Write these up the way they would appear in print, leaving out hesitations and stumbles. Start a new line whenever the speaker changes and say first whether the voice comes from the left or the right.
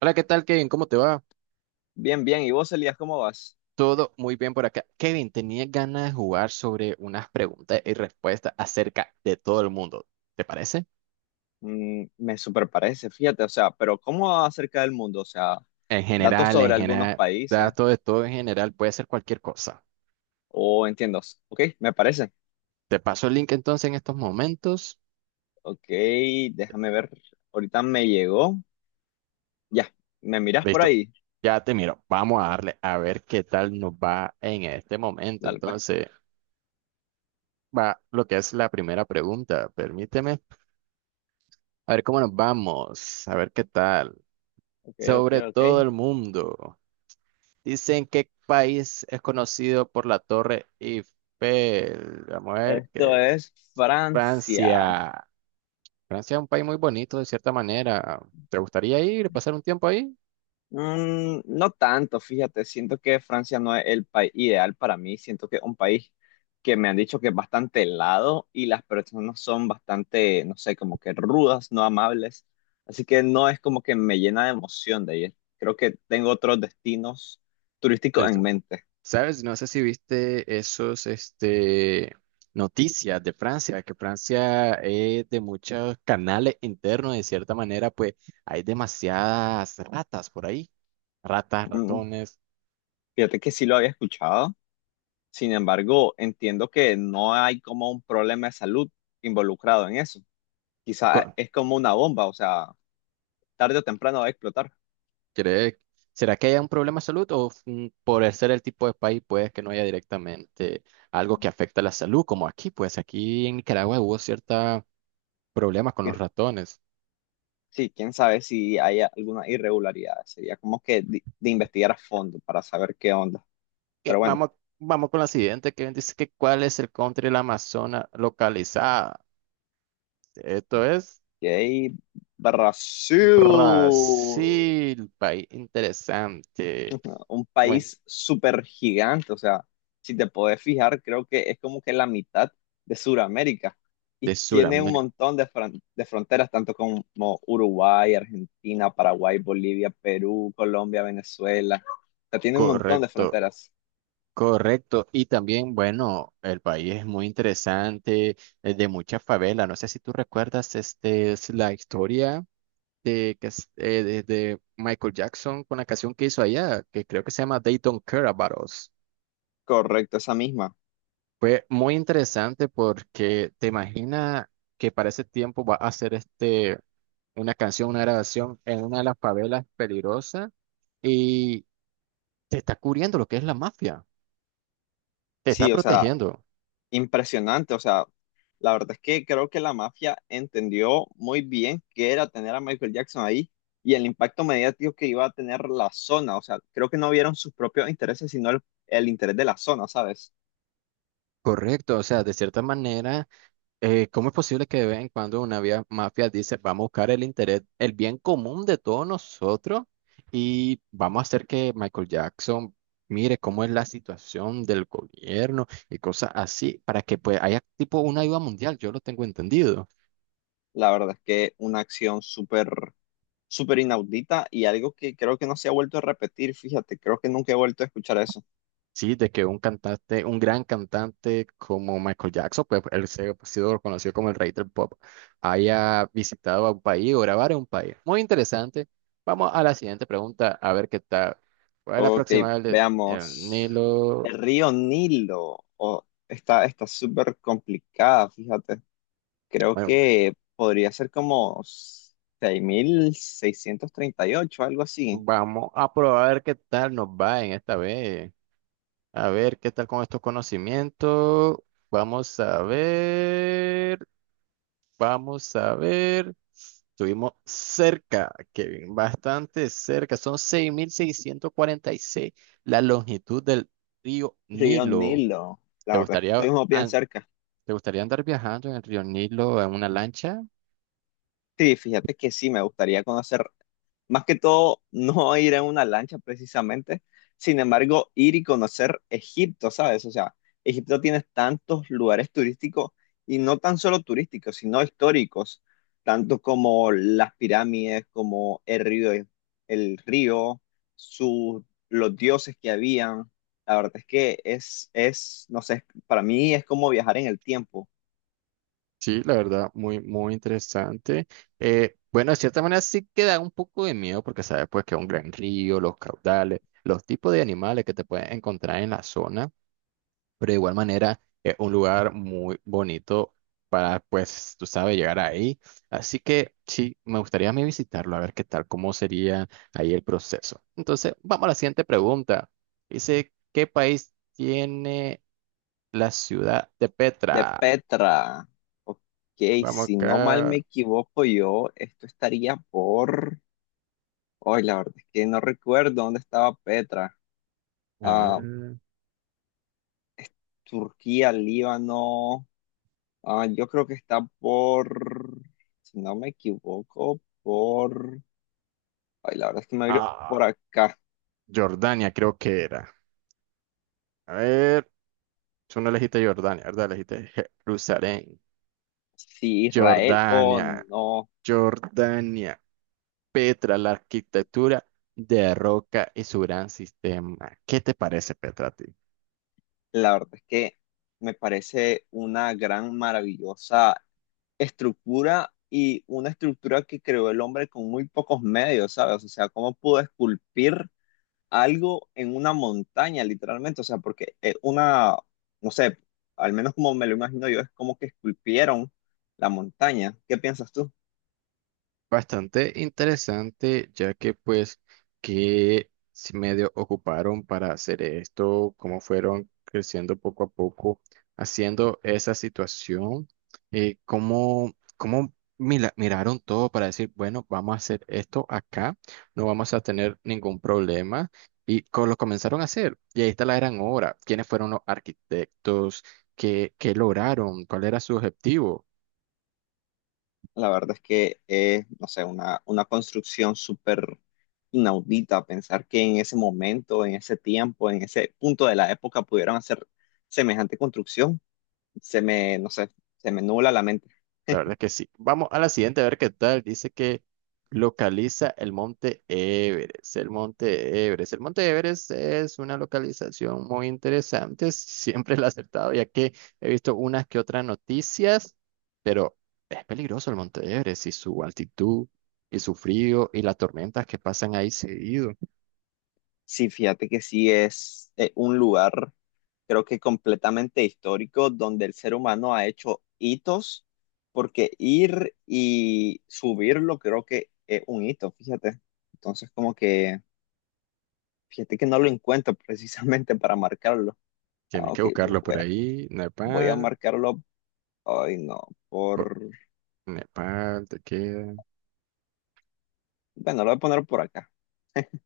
right: Hola, ¿qué tal, Kevin? ¿Cómo te va?
left: Bien, bien. ¿Y vos, Elías, cómo vas?
right: Todo muy bien por acá. Kevin, tenía ganas de jugar sobre unas preguntas y respuestas acerca de todo el mundo. ¿Te parece?
left: Me super parece, fíjate, o sea, pero ¿cómo acerca del mundo? O sea,
right: En
left: datos
right: general,
left: sobre algunos países,
right: datos de todo en general, puede ser cualquier cosa.
left: o entiendo. Ok, me parece.
right: Te paso el link entonces en estos momentos.
left: Ok, déjame ver. Ahorita me llegó. Ya, ¿me mirás por
right: Listo.
left: ahí?
right: Ya te miro. Vamos a darle a ver qué tal nos va en este momento.
left: Dale, pues.
right: Entonces, va lo que es la primera pregunta. Permíteme. A ver cómo nos vamos. A ver qué tal.
left: Ok, ok,
right: Sobre
left: ok.
right: todo el mundo. Dicen qué país es conocido por la Torre Eiffel. Vamos a ver,
left: Esto es Francia.
right: Francia. Francia es un país muy bonito de cierta manera. ¿Te gustaría ir, pasar un tiempo ahí?
left: No tanto, fíjate, siento que Francia no es el país ideal para mí, siento que es un país que me han dicho que es bastante helado y las personas son bastante, no sé, como que rudas, no amables, así que no es como que me llena de emoción de ir. Creo que tengo otros destinos turísticos en
right: Listo.
left: mente.
right: ¿Sabes? No sé si viste noticias de Francia, que Francia es de muchos canales internos, de cierta manera, pues hay demasiadas ratas por ahí. Ratas,
left: Mm,
right: ratones.
left: Fíjate que sí lo había escuchado, sin embargo, entiendo que no hay como un problema de salud involucrado en eso. Quizás
right: Co-
left: es como una bomba, o sea, tarde o temprano va a explotar.
right: ¿Cree- ¿Será que haya un problema de salud o por el ser el tipo de país puede que no haya directamente algo que afecta a la salud? Como aquí, pues aquí en Nicaragua hubo cierta problemas con los ratones.
left: Sí, quién sabe si hay alguna irregularidad. Sería como que de investigar a fondo para saber qué onda.
right: Eh,
left: Pero bueno,
right: vamos, vamos con la siguiente, que dice que cuál es el country de la Amazona localizada. Esto es
left: y ahí Brasil,
right: Brasil, país interesante.
left: un
right: Bueno,
left: país súper gigante. O sea, si te podés fijar, creo que es como que la mitad de Sudamérica.
right: de
left: Y tiene un
right: Sudamérica,
left: montón de, de fronteras, tanto como Uruguay, Argentina, Paraguay, Bolivia, Perú, Colombia, Venezuela. O sea, tiene un montón de
right: correcto.
left: fronteras.
right: Correcto. Y también, bueno, el país es muy interesante, es de muchas favelas. No sé si tú recuerdas es la historia de, que, es- de Michael Jackson con la canción que hizo allá, que creo que se llama They Don't Care About Us.
left: Correcto, esa misma.
right: Fue muy interesante porque te imaginas que para ese tiempo va a hacer una canción, una grabación en una de las favelas peligrosas y te está cubriendo lo que es la mafia, te está
left: Sí, o sea,
right: protegiendo.
left: impresionante. O sea, la verdad es que creo que la mafia entendió muy bien qué era tener a Michael Jackson ahí y el impacto mediático que iba a tener la zona. O sea, creo que no vieron sus propios intereses, sino el interés de la zona, ¿sabes?
right: Correcto, o sea, de cierta manera. ¿Cómo es posible que de vez en cuando una mafia dice, vamos a buscar el interés, el bien común de todos nosotros y vamos a hacer que Michael Jackson mire cómo es la situación del gobierno y cosas así para que pues haya tipo una ayuda mundial? Yo lo tengo entendido.
left: La verdad es que una acción súper, súper inaudita y algo que creo que no se ha vuelto a repetir. Fíjate, creo que nunca he vuelto a escuchar eso.
right: Sí, de que un cantante, un gran cantante como Michael Jackson, pues él se ha sido reconocido como el rey del pop, haya visitado a un país o grabar en un país. Muy interesante. Vamos a la siguiente pregunta, a ver qué tal. ¿Cuál es la
left: Ok,
right: próxima del el
left: veamos.
right: Nilo?
left: El río Nilo. Oh, está súper complicada, fíjate. Creo
right: Bueno,
left: que podría ser como 6.638, algo así.
right: vamos a probar a ver qué tal nos va en esta vez. A ver qué tal con estos conocimientos. Vamos a ver. Vamos a ver. Estuvimos cerca, Kevin, bastante cerca. Son 6.646 la longitud del río
left: Río
right: Nilo.
left: Nilo.
right: ¿Te
left: La verdad,
right: gustaría,
left: estuvimos bien
right: an-
left: cerca.
right: ¿Te gustaría andar viajando en el río Nilo en una lancha?
left: Sí, fíjate que sí, me gustaría conocer, más que todo, no ir en una lancha precisamente, sin embargo, ir y conocer Egipto, ¿sabes? O sea, Egipto tiene tantos lugares turísticos y no tan solo turísticos, sino históricos, tanto como las pirámides, como el río, el río, sus, los dioses que habían. La verdad es que no sé, para mí es como viajar en el tiempo.
right: Sí, la verdad, muy, muy interesante. Bueno, de cierta manera sí que da un poco de miedo porque sabes pues que es un gran río, los caudales, los tipos de animales que te pueden encontrar en la zona, pero de igual manera es un lugar muy bonito para, pues, tú sabes, llegar ahí. Así que sí, me gustaría a mí visitarlo, a ver qué tal, cómo sería ahí el proceso. Entonces, vamos a la siguiente pregunta. Dice, ¿qué país tiene la ciudad de
left: De
right: Petra?
left: Petra. Ok,
right: Vamos
left: si no mal me
right: acá.
left: equivoco yo, esto estaría por... Hoy la verdad es que no recuerdo dónde estaba Petra.
right: A
left: Ah,
right: ver.
left: es Turquía, Líbano. Ah, yo creo que está por... Si no me equivoco, por... Ay, la verdad es que me viro
right: Ah,
left: por acá.
right: Jordania creo que era. A ver, tú no elegiste Jordania, ¿verdad? Elegiste Jerusalén.
left: Sí, Israel o
right: Jordania.
left: no.
right: Jordania. Petra, la arquitectura de roca y su gran sistema. ¿Qué te parece, Petra, a ti?
left: La verdad es que me parece una gran, maravillosa estructura y una estructura que creó el hombre con muy pocos medios, ¿sabes? O sea, cómo pudo esculpir algo en una montaña, literalmente. O sea, porque una, no sé, al menos como me lo imagino yo, es como que esculpieron la montaña. ¿Qué piensas tú?
right: Bastante interesante, ya que pues que si medio ocuparon para hacer esto, cómo fueron creciendo poco a poco, haciendo esa situación, cómo miraron todo para decir, bueno, vamos a hacer esto acá, no vamos a tener ningún problema, y lo comenzaron a hacer, y ahí está la gran obra, quiénes fueron los arquitectos, qué lograron, cuál era su objetivo.
left: La verdad es que es, no sé, una construcción súper inaudita pensar que en ese momento, en ese tiempo, en ese punto de la época pudieran hacer semejante construcción. Se me, no sé, se me nubla la mente.
right: La verdad que sí. Vamos a la siguiente a ver qué tal. Dice que localiza el monte Everest. El monte Everest. El monte Everest es una localización muy interesante. Siempre la he acertado, ya que he visto unas que otras noticias, pero es peligroso el monte Everest y su altitud y su frío y las tormentas que pasan ahí seguido.
left: Sí, fíjate que sí es un lugar, creo que completamente histórico, donde el ser humano ha hecho hitos, porque ir y subirlo creo que es un hito, fíjate. Entonces, como que, fíjate que no lo encuentro precisamente para marcarlo.
right: Tienes
left: Ah,
right: que
left: ok,
right: buscarlo por ahí.
left: voy a
right: Nepal.
left: marcarlo, ay no,
right: por-
left: por,
right: Nepal, te queda.
left: bueno, lo voy a poner por acá.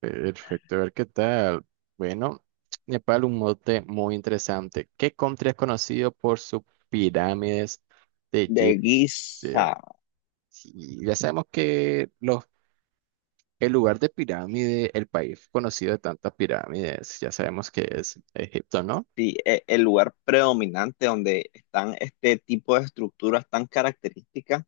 right: Perfecto, a ver qué tal. Bueno, Nepal, un mote muy interesante. ¿Qué country es conocido por sus pirámides de
left: De
right: Egipcia?
left: Giza.
right: Sí, ya sabemos que el lugar de pirámide, el país conocido de tantas pirámides, ya sabemos que es Egipto, ¿no?
left: Sí, el lugar predominante donde están este tipo de estructuras tan características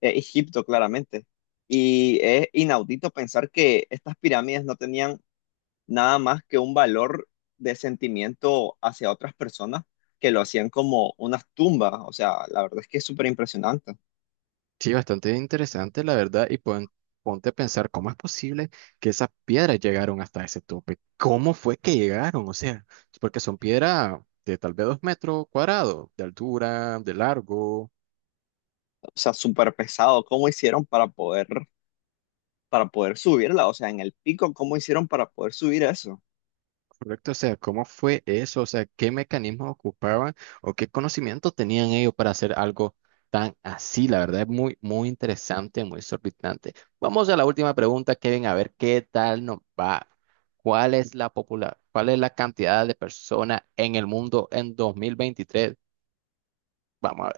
left: es Egipto, claramente. Y es inaudito pensar que estas pirámides no tenían nada más que un valor de sentimiento hacia otras personas que lo hacían como unas tumbas. O sea, la verdad es que es súper impresionante.
right: Sí, bastante interesante, la verdad, y ponte a pensar cómo es posible que esas piedras llegaron hasta ese tope. ¿Cómo fue que llegaron? O sea, porque son piedras de tal vez dos metros cuadrados de altura, de largo.
left: O sea, súper pesado. ¿Cómo hicieron para poder subirla? O sea, en el pico, ¿cómo hicieron para poder subir eso?
right: Correcto, o sea, ¿cómo fue eso? O sea, ¿qué mecanismos ocupaban o qué conocimientos tenían ellos para hacer algo tan así? La verdad es muy, muy interesante, muy exorbitante. Vamos a la última pregunta, Kevin, a ver qué tal nos va. ¿Cuál es la popular, cuál es la cantidad de personas en el mundo en 2023? Vamos a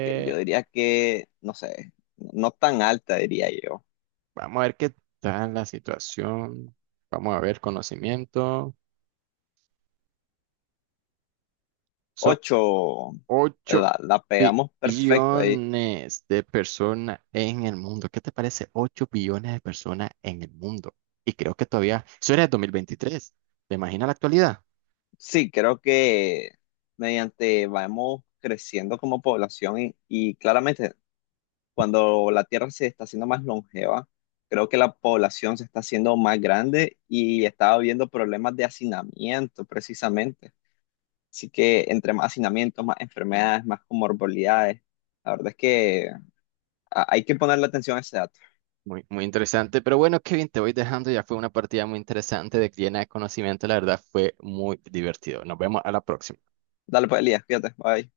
left: Que yo diría que, no sé, no tan alta, diría yo.
right: vamos a ver qué tal la situación. Vamos a ver conocimiento. Son
left: Ocho.
right: 8
left: La pegamos perfecto ahí.
right: billones de personas en el mundo. ¿Qué te parece? 8 billones de personas en el mundo. Y creo que todavía, eso era el 23. ¿Te imaginas la actualidad?
left: Sí, creo que mediante vamos creciendo como población y claramente cuando la Tierra se está haciendo más longeva, creo que la población se está haciendo más grande y está habiendo problemas de hacinamiento precisamente. Así que entre más hacinamiento, más enfermedades, más comorbilidades, la verdad es que ah, hay que ponerle atención a ese dato.
right: Muy, muy interesante. Pero bueno, Kevin, te voy dejando. Ya fue una partida muy interesante de llena de conocimiento. La verdad fue muy divertido. Nos vemos a la próxima.
left: Dale pues, Elías, fíjate, bye.